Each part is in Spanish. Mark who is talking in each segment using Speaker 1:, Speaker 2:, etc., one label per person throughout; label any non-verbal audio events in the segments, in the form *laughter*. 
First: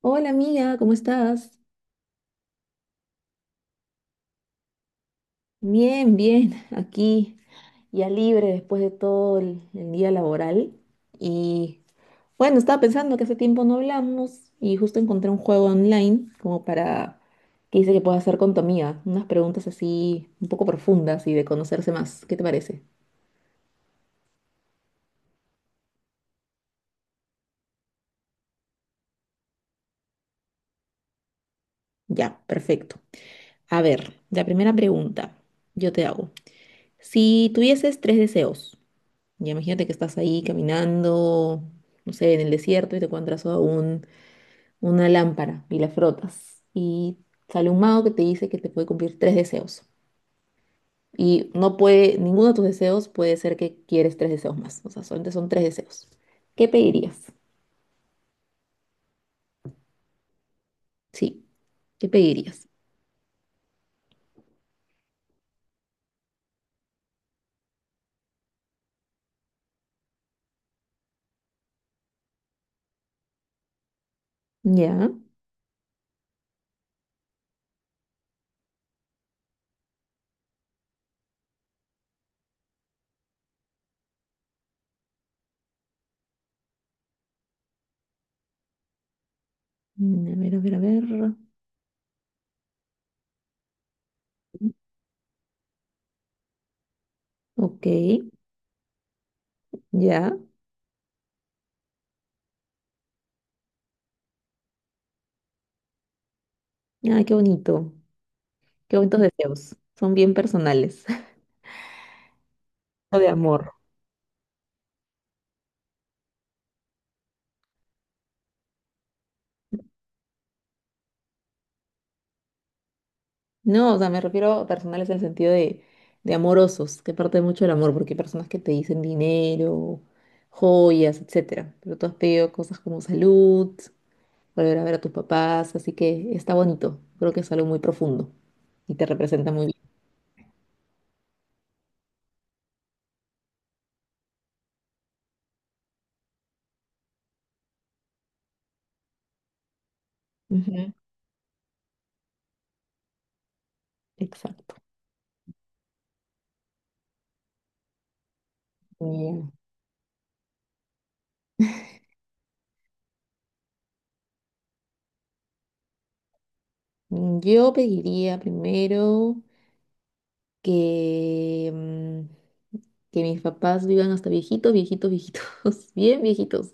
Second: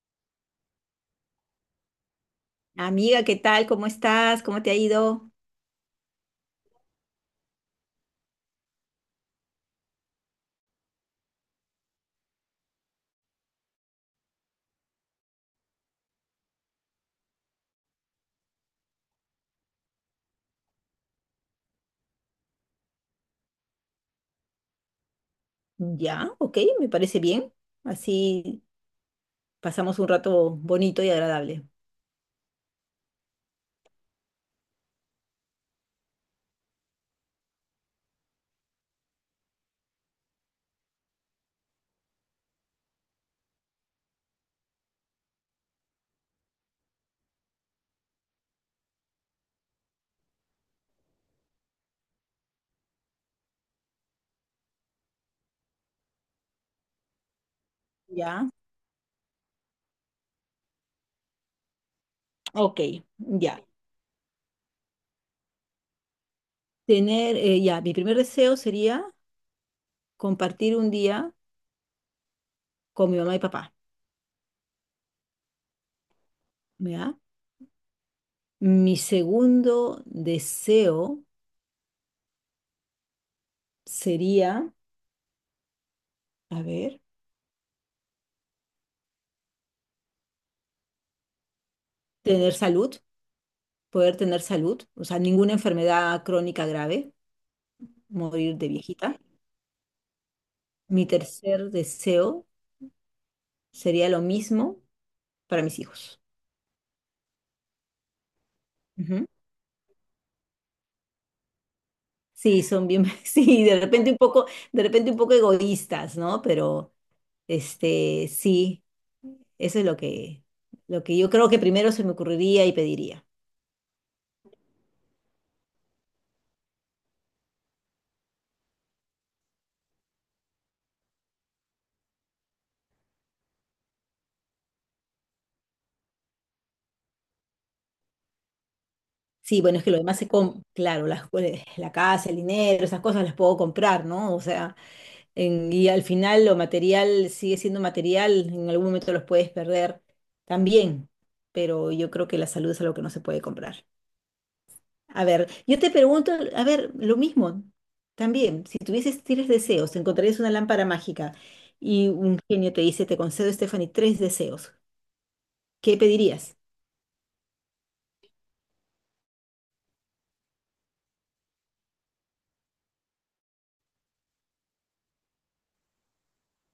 Speaker 1: Hola amiga, ¿cómo estás?
Speaker 2: Amiga, ¿qué tal? ¿Cómo estás? ¿Cómo te ha ido?
Speaker 1: Bien, bien, *laughs* aquí ya libre después de todo el día laboral. Y bueno, Estaba pensando que hace tiempo no hablamos y justo encontré un juego online como para que dice que puedo hacer con tu amiga, unas preguntas así un poco profundas y de conocerse más. ¿Qué te parece?
Speaker 2: Ya, ok, me parece bien. Así pasamos un rato bonito y agradable.
Speaker 1: Ya, perfecto. A ver, la primera pregunta yo te hago. Si tuvieses tres deseos, ya imagínate que estás ahí caminando, no sé, en el desierto y te encuentras a un una lámpara y la frotas y sale un mago que te dice que te puede cumplir tres deseos. Y no puede, ninguno de tus deseos puede ser que quieres tres deseos más. O sea, solamente son tres deseos. ¿Qué pedirías?
Speaker 2: Ya,
Speaker 1: Sí, ¿qué pedirías?
Speaker 2: ok, ya. Ya, mi primer deseo sería compartir un día con mi mamá y papá,
Speaker 1: Ya.
Speaker 2: ¿ya? Mi segundo deseo sería, a ver,
Speaker 1: A ver, a ver, a ver.
Speaker 2: tener salud, poder tener salud, o sea, ninguna enfermedad crónica grave,
Speaker 1: Ok,
Speaker 2: morir de viejita.
Speaker 1: ya.
Speaker 2: Mi tercer deseo sería lo mismo para mis hijos.
Speaker 1: Ah, qué bonito. Qué bonitos
Speaker 2: Ujú.
Speaker 1: deseos. Son bien personales. *laughs*
Speaker 2: Sí, son bien,
Speaker 1: O
Speaker 2: *laughs*
Speaker 1: de amor.
Speaker 2: sí, de repente un poco egoístas, ¿no? Pero sí, eso es lo que yo creo que primero se me ocurriría y pediría.
Speaker 1: No, o sea, me refiero a personales en el sentido de amorosos, que parte mucho del amor, porque hay personas que te dicen dinero, joyas, etcétera. Pero tú has pedido cosas como salud, volver a ver a tus papás, así que está bonito. Creo que es algo muy profundo y te representa
Speaker 2: Sí,
Speaker 1: muy
Speaker 2: bueno, es que
Speaker 1: bien.
Speaker 2: lo demás se compra, claro, la casa, el dinero, esas cosas las puedo comprar, ¿no? O sea, y al final lo material sigue siendo material, en algún momento los puedes perder
Speaker 1: Ujú.
Speaker 2: también, pero yo creo que la salud es algo que no se puede comprar.
Speaker 1: Exacto.
Speaker 2: A ver, yo te pregunto, a ver, lo mismo también, si
Speaker 1: Muy
Speaker 2: tuvieses tres
Speaker 1: bien.
Speaker 2: deseos, te encontrarías una lámpara mágica y un genio te dice, te concedo, Stephanie, tres deseos, ¿qué pedirías?
Speaker 1: Yo pediría primero que, que mis papás vivan hasta viejitos, viejitos, viejitos, *laughs* bien viejitos,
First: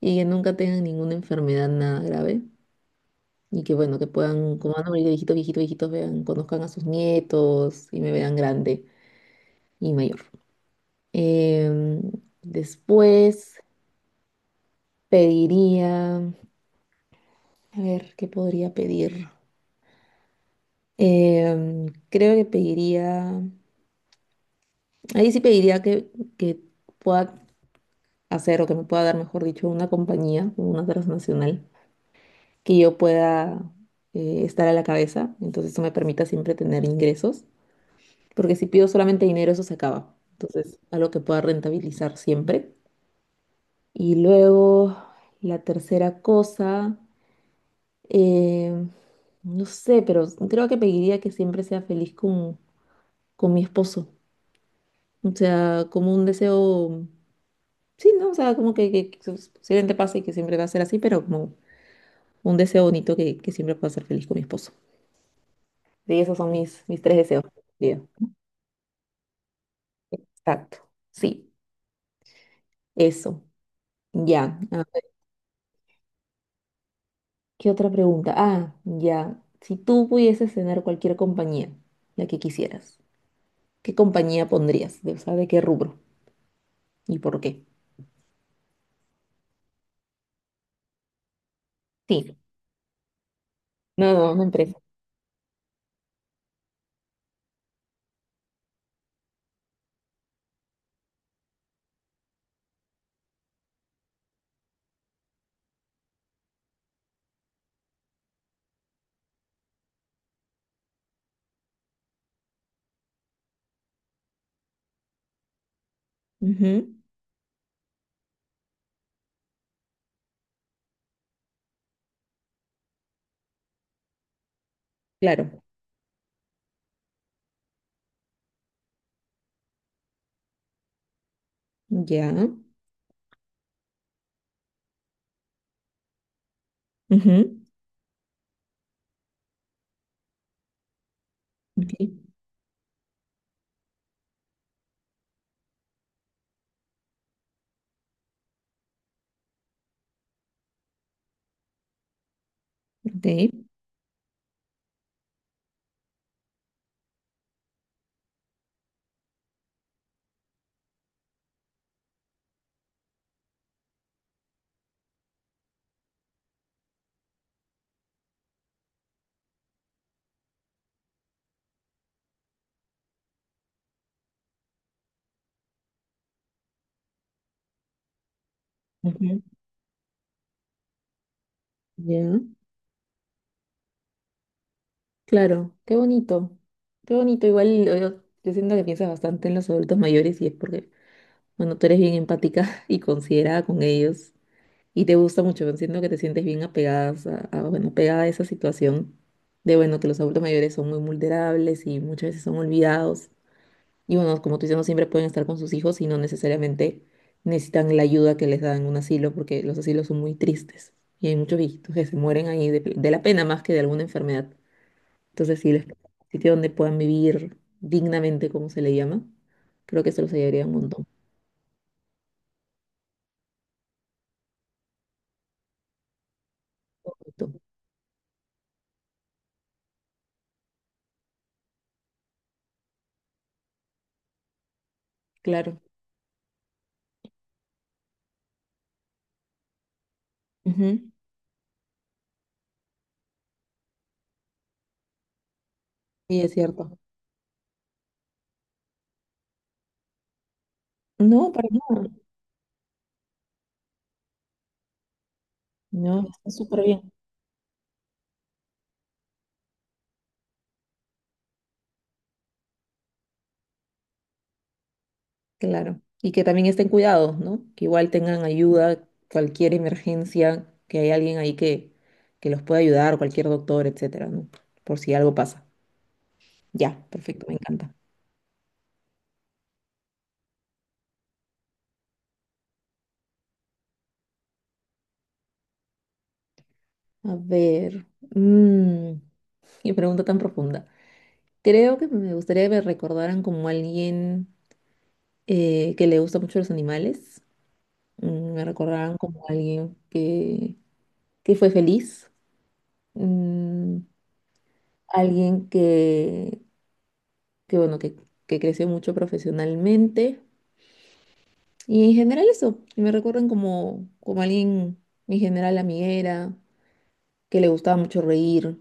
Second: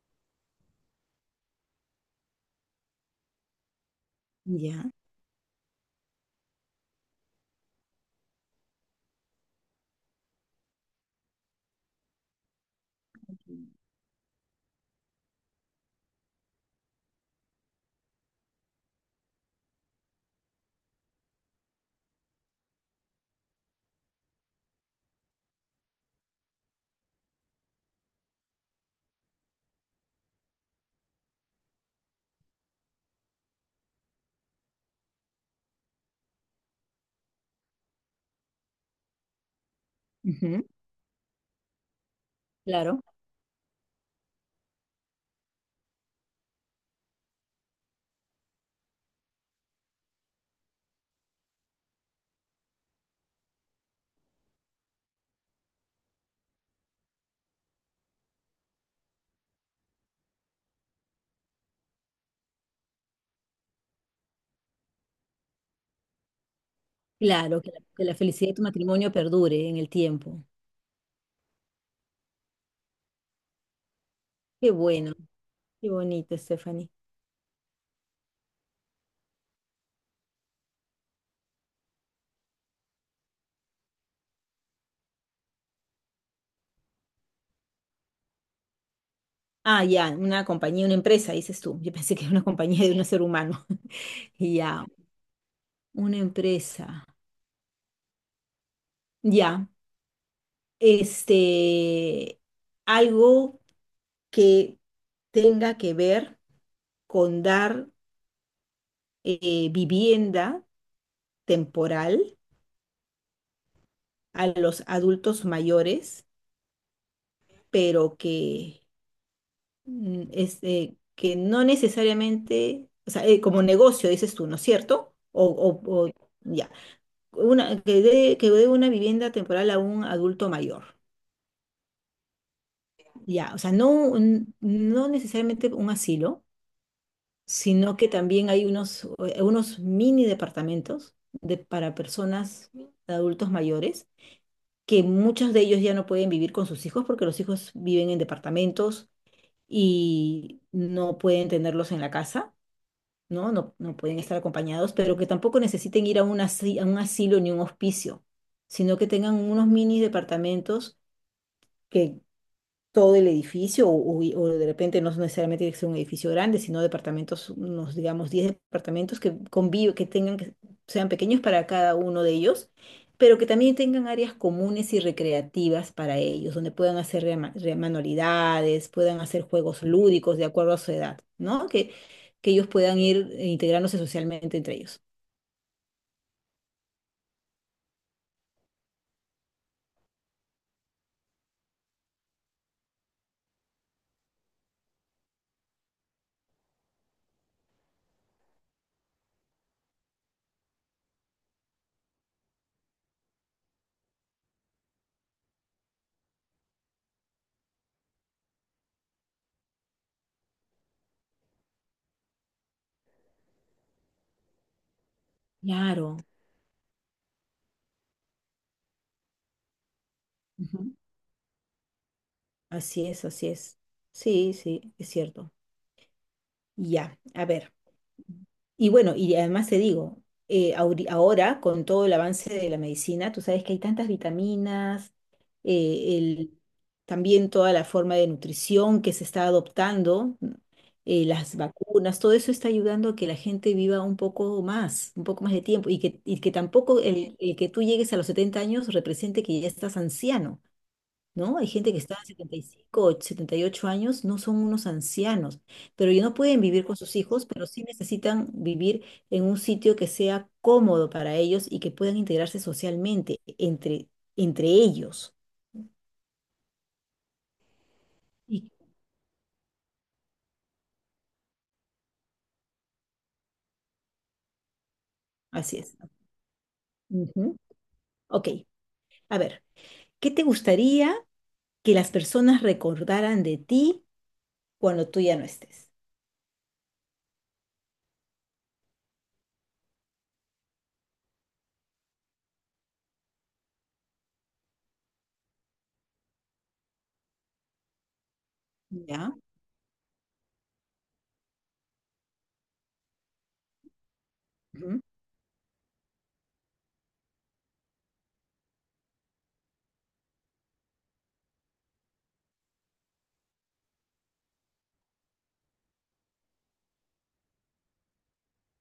Speaker 1: y que nunca tengan ninguna enfermedad, nada grave. Y que bueno, que puedan, como van a
Speaker 2: Ya.
Speaker 1: morir de viejitos, viejitos, viejitos, vean, conozcan a sus nietos y me vean grande y mayor. Em, Después pediría, a ver, ¿qué podría pedir? Creo que pediría, ahí sí pediría que pueda hacer o que me pueda dar, mejor dicho, una compañía, una transnacional, que yo pueda estar a la cabeza. Entonces eso me permita siempre tener ingresos, porque si pido solamente dinero, eso se acaba.
Speaker 2: Ujú,
Speaker 1: Entonces, algo que pueda rentabilizar siempre.
Speaker 2: claro,
Speaker 1: Y luego, la tercera cosa, eh, no sé, pero creo que pediría que siempre sea feliz con mi esposo. O sea, como un deseo, sí, ¿no? O sea, como que su- posiblemente pase y que siempre va a ser así, pero como un deseo bonito que siempre pueda ser feliz con mi esposo. Sí, esos son mis tres deseos.
Speaker 2: claro, que la, que
Speaker 1: Bien,
Speaker 2: la felicidad de tu matrimonio perdure en el tiempo.
Speaker 1: exacto. Sí, eso. Ya.
Speaker 2: Qué bueno, qué bonito, Stephanie.
Speaker 1: ¿Qué otra pregunta? Ah, ya. Si tú pudieses cenar cualquier compañía, la que quisieras, ¿qué compañía pondrías? ¿De, o sea, de qué rubro? ¿Y por qué?
Speaker 2: Ah, ya, una compañía, una empresa, dices tú. Yo pensé que era
Speaker 1: Sí.
Speaker 2: una compañía de un ser humano. *laughs*
Speaker 1: No, no, una empresa.
Speaker 2: Ya, una empresa. Ya, este, algo que tenga que ver con dar vivienda temporal a los adultos mayores,
Speaker 1: Ujú.
Speaker 2: pero que, que no necesariamente, o sea, como negocio, dices tú, ¿no es cierto? O,
Speaker 1: Claro.
Speaker 2: o, o- ya. Una, que dé, una vivienda temporal a un adulto mayor.
Speaker 1: Ya.
Speaker 2: Ya, o sea, no, no necesariamente un asilo,
Speaker 1: Ujú.
Speaker 2: sino que también hay unos mini departamentos
Speaker 1: Ok.
Speaker 2: para personas, adultos mayores, que muchos de ellos ya no pueden vivir con sus hijos porque los hijos viven en departamentos y no pueden tenerlos en la casa.
Speaker 1: Ok,
Speaker 2: ¿No? No, no pueden estar acompañados, pero que tampoco necesiten ir a a un asilo ni un hospicio, sino que tengan unos mini departamentos que todo el edificio, o de repente no necesariamente tiene que ser un edificio grande, sino departamentos, unos digamos 10 departamentos que conviven, que tengan, que sean pequeños para cada uno de ellos, pero que también tengan áreas comunes y recreativas para ellos, donde puedan hacer manualidades, puedan
Speaker 1: ujú,
Speaker 2: hacer juegos lúdicos de acuerdo a su edad, ¿no? Que,
Speaker 1: ya.
Speaker 2: que ellos puedan ir integrándose socialmente entre ellos.
Speaker 1: Claro. Qué bonito. Qué bonito. Igual yo, yo siento que piensas bastante en los adultos mayores y es porque, bueno, tú eres bien empática *laughs* y considerada con ellos. Y te gusta mucho, entiendo que te sientes bien apegadas a, bueno, pegada a esa situación de, bueno, que los adultos mayores son muy vulnerables y muchas veces son olvidados. Y bueno, como tú dices, no siempre pueden estar con sus hijos y no necesariamente necesitan la ayuda que les da en un asilo porque los asilos son muy tristes y hay muchos viejitos que se mueren ahí de la pena más que de alguna enfermedad. Entonces, si les un
Speaker 2: Claro.
Speaker 1: sitio donde puedan vivir dignamente, como se le llama, creo que se los ayudaría un
Speaker 2: Ujú.
Speaker 1: montón.
Speaker 2: Así es, así es. Sí, sí, es cierto. Ya, a ver. Y bueno, y además te digo, ahora con todo el avance de la medicina, tú sabes que hay tantas vitaminas,
Speaker 1: Claro.
Speaker 2: eh, el, también toda la forma de nutrición que se está adoptando, ¿no?
Speaker 1: Ujú.
Speaker 2: Las vacunas, todo eso está ayudando a que la gente viva un poco más de tiempo, y que,
Speaker 1: Sí,
Speaker 2: y que
Speaker 1: es cierto.
Speaker 2: tampoco el que tú llegues a los 70 años represente que ya estás anciano.
Speaker 1: No,
Speaker 2: ¿No? Hay
Speaker 1: para
Speaker 2: gente que
Speaker 1: nada.
Speaker 2: está en 75, 78 años, no son unos ancianos, pero ellos
Speaker 1: No,
Speaker 2: no
Speaker 1: está
Speaker 2: pueden
Speaker 1: súper
Speaker 2: vivir con
Speaker 1: bien.
Speaker 2: sus hijos, pero sí necesitan vivir en un sitio que sea cómodo para ellos y que puedan integrarse socialmente entre ellos.
Speaker 1: Claro. Y que también estén cuidados, ¿no? Que igual tengan
Speaker 2: Y
Speaker 1: ayuda, cualquier emergencia, que hay alguien ahí que los pueda ayudar, cualquier doctor, etcétera, ¿no? Por si algo pasa.
Speaker 2: así es.
Speaker 1: Ya, perfecto, me
Speaker 2: Ujú.
Speaker 1: encanta.
Speaker 2: Ok, a ver, ¿qué te gustaría que las personas recordaran de ti cuando tú ya no estés?
Speaker 1: A ver, mm, qué pregunta tan profunda. Creo que me gustaría que me recordaran como alguien que le gusta mucho los animales. Me recordaran
Speaker 2: ¿Ya?
Speaker 1: como que fue feliz. Mm,
Speaker 2: Ujú.
Speaker 1: Alguien que bueno, que creció mucho profesionalmente. Y en general eso, y me recuerdan como, como alguien en general amiguera, que le gustaba mucho reír,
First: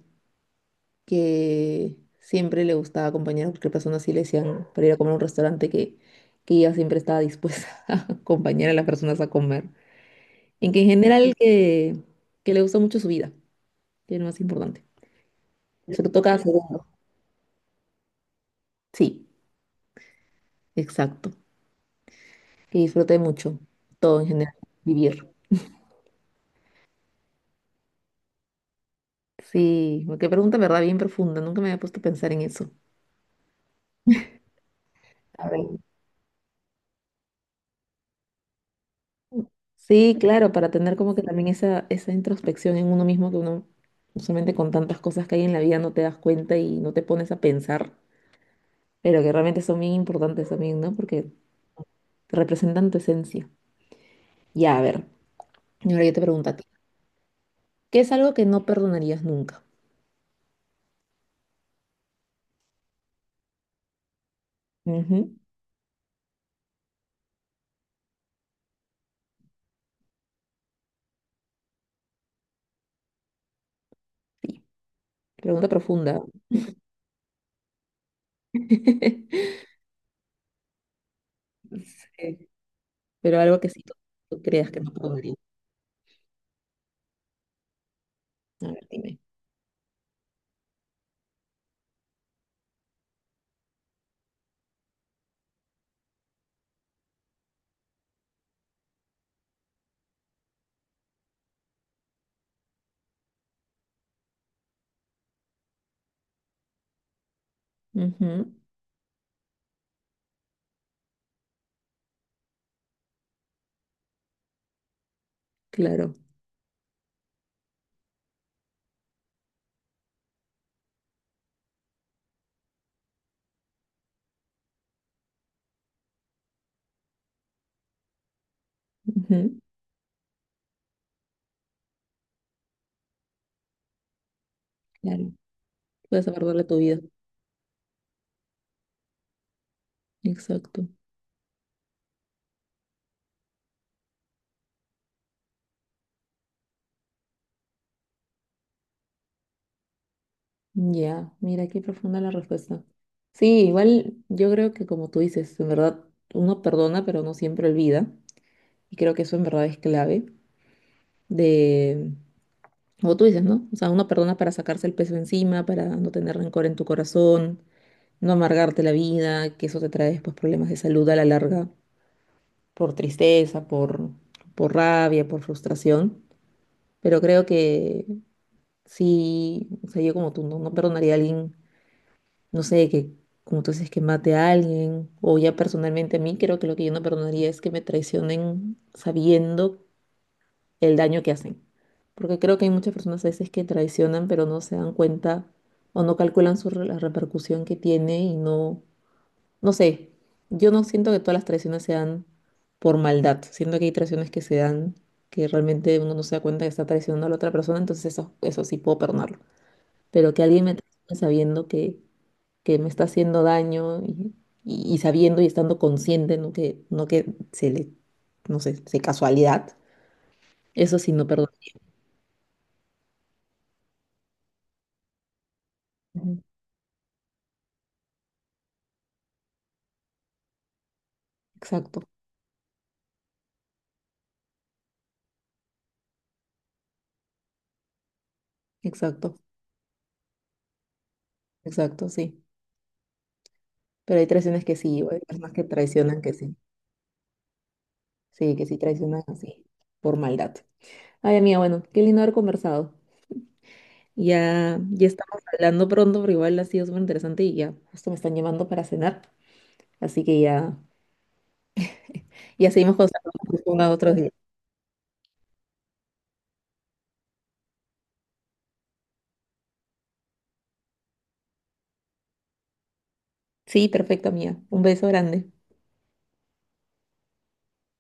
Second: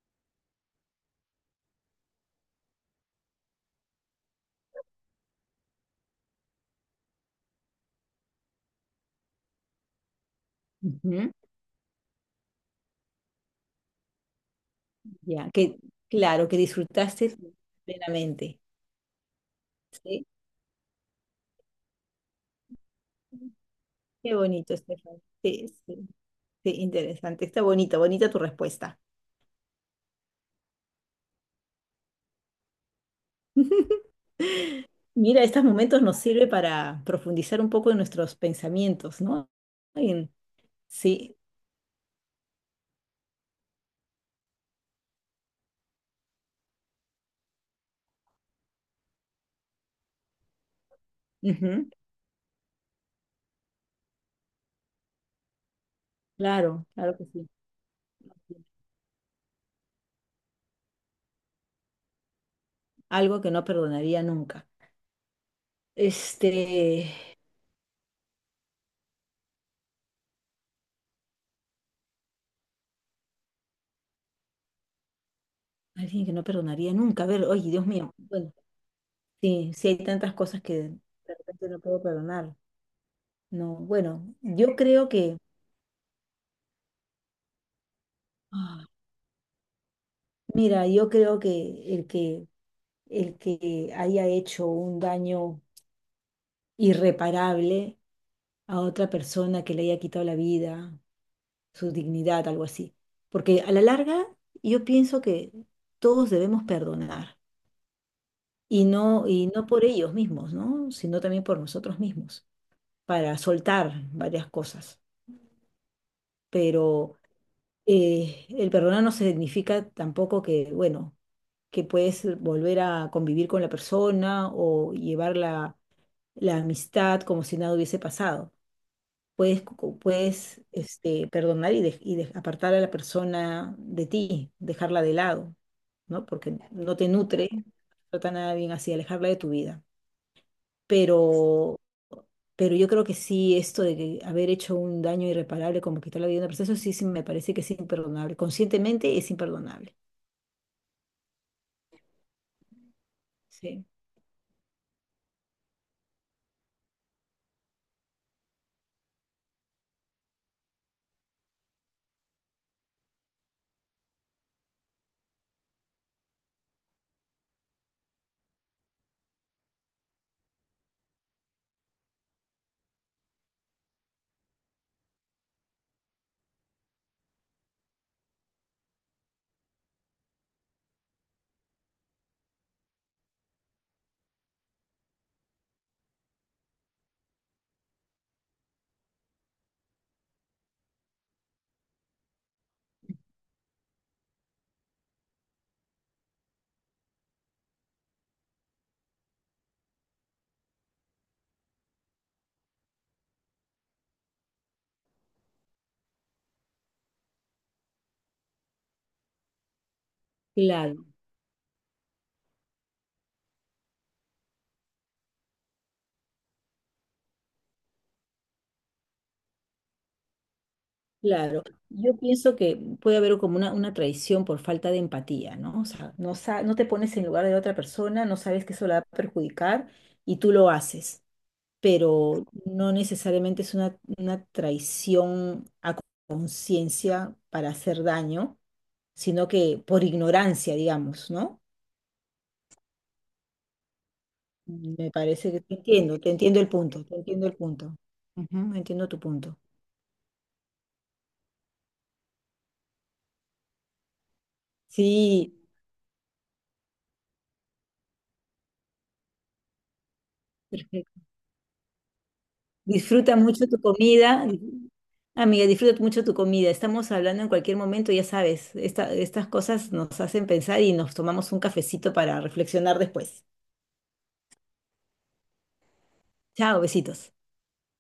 Speaker 1: que siempre le gustaba acompañar a cualquier persona, así le decían, para ir a comer a un restaurante que ella siempre estaba dispuesta *laughs* a acompañar a las personas a comer. En que en
Speaker 2: Ujú.
Speaker 1: general que le gustó mucho su vida, que es lo más importante.
Speaker 2: Ya, que
Speaker 1: Sobre todo cada
Speaker 2: claro, que
Speaker 1: segundo.
Speaker 2: disfrutaste plenamente,
Speaker 1: Sí,
Speaker 2: ¿sí?
Speaker 1: exacto. Que disfrute mucho todo en
Speaker 2: Qué
Speaker 1: general,
Speaker 2: bonito, Estefan.
Speaker 1: vivir.
Speaker 2: Sí, sí, sí, interesante. Está bonito, bonita tu respuesta.
Speaker 1: Sí, qué pregunta, en ¿verdad? Bien profunda. Nunca me había puesto a pensar en eso.
Speaker 2: *laughs* Mira,
Speaker 1: A ver.
Speaker 2: estos momentos nos sirve para profundizar un poco en nuestros pensamientos, ¿no?
Speaker 1: Sí,
Speaker 2: En-
Speaker 1: claro, para tener como que
Speaker 2: sí,
Speaker 1: también esa introspección en uno mismo que uno usualmente con tantas cosas que hay en la vida no te das cuenta y no te pones a pensar, pero que realmente son bien importantes también, ¿no? Porque
Speaker 2: ujú,
Speaker 1: representan tu esencia. Ya, a ver, y ahora yo te pregunto a ti,
Speaker 2: claro, claro que sí.
Speaker 1: ¿qué es algo que no perdonarías nunca?
Speaker 2: Algo que no perdonaría nunca.
Speaker 1: Ujú.
Speaker 2: Este,
Speaker 1: Sí, pregunta profunda.
Speaker 2: alguien que no perdonaría nunca. A ver, oye, Dios mío. Bueno,
Speaker 1: *laughs*
Speaker 2: sí, sí hay tantas cosas que de repente no puedo
Speaker 1: Sí,
Speaker 2: perdonar.
Speaker 1: pero algo que
Speaker 2: No,
Speaker 1: sí
Speaker 2: bueno,
Speaker 1: tú creas que no perdonarías. A ver,
Speaker 2: ah,
Speaker 1: dime.
Speaker 2: mira, yo creo que el que haya hecho un daño irreparable a otra persona, que le haya quitado la vida, su dignidad, algo así. Porque a la larga yo pienso que todos debemos perdonar,
Speaker 1: Ujú.
Speaker 2: y no, por ellos mismos, ¿no? Sino también por nosotros mismos, para soltar varias cosas.
Speaker 1: Claro.
Speaker 2: Pero el perdonar no significa tampoco que, bueno, que puedes volver a convivir con la persona o llevarla la amistad como si nada hubiese pasado.
Speaker 1: Ujú.
Speaker 2: Puedes, perdonar y, apartar a la persona de ti, dejarla de
Speaker 1: Claro,
Speaker 2: lado,
Speaker 1: puedes
Speaker 2: ¿no? Porque
Speaker 1: abordarle tu
Speaker 2: no
Speaker 1: vida.
Speaker 2: te nutre, no trata nada bien así, alejarla de tu vida.
Speaker 1: Exacto.
Speaker 2: Pero, pero yo creo que sí, esto de que haber hecho un daño irreparable, como quitar la vida de una persona, eso sí, sí me parece que es imperdonable. Conscientemente es imperdonable.
Speaker 1: Ya, mira qué profunda la respuesta. Sí,
Speaker 2: Sí.
Speaker 1: igual yo creo que como tú dices, en verdad uno perdona, pero no siempre olvida. Y creo que eso en verdad es clave de, como tú dices, ¿no? O sea, uno perdona para sacarse el peso encima, para no tener rencor en tu corazón, no amargarte la vida, que eso te trae después problemas de salud a la larga, por tristeza, por rabia, por frustración. Pero creo que Sí, o sea, yo como tú no, no perdonaría a alguien, no sé, que como tú dices, que mate a alguien, o ya personalmente a mí, creo que lo que yo no perdonaría es que me traicionen sabiendo el daño que hacen. Porque creo que hay muchas personas a veces que traicionan, pero no se dan cuenta o no calculan la repercusión que tiene y no sé, yo no siento que todas las traiciones sean por maldad, siento que hay traiciones que se dan que realmente uno no se da cuenta que está traicionando a la otra persona, entonces eso sí puedo perdonarlo, pero que alguien me
Speaker 2: Claro.
Speaker 1: traicione sabiendo que me está haciendo daño y sabiendo y estando consciente, no que se le, no sé, se casualidad, eso sí no perdono.
Speaker 2: Claro, yo pienso que puede haber como una, traición por falta de empatía, ¿no? O sea, no,
Speaker 1: Ujú.
Speaker 2: no te pones en lugar de la otra persona, no sabes que eso la va a perjudicar y tú lo haces,
Speaker 1: Exacto,
Speaker 2: pero no necesariamente es una, traición a conciencia para hacer daño,
Speaker 1: exacto,
Speaker 2: sino que por ignorancia, digamos, ¿no?
Speaker 1: exacto, sí. Pero hay traiciones que sí, o
Speaker 2: Me
Speaker 1: hay
Speaker 2: parece
Speaker 1: personas
Speaker 2: que
Speaker 1: que traicionan
Speaker 2: te
Speaker 1: que sí,
Speaker 2: entiendo el punto, te entiendo el punto.
Speaker 1: sí, que
Speaker 2: Ujú,
Speaker 1: sí
Speaker 2: entiendo tu
Speaker 1: traicionan
Speaker 2: punto.
Speaker 1: así, por maldad. Ay, amiga, bueno, qué lindo haber conversado. Ya, ya estamos
Speaker 2: Sí,
Speaker 1: hablando pronto, pero igual ha sido súper interesante y ya, justo me están llamando para cenar. Así que ya, ya seguimos
Speaker 2: disfruta mucho tu
Speaker 1: conversando otros.
Speaker 2: comida. Amiga, disfruta mucho tu comida. Estamos hablando en cualquier momento, ya sabes, estas cosas nos hacen pensar y nos tomamos un cafecito para reflexionar después.
Speaker 1: Sí, perfecto, amiga. Un beso grande.
Speaker 2: Chao, besitos.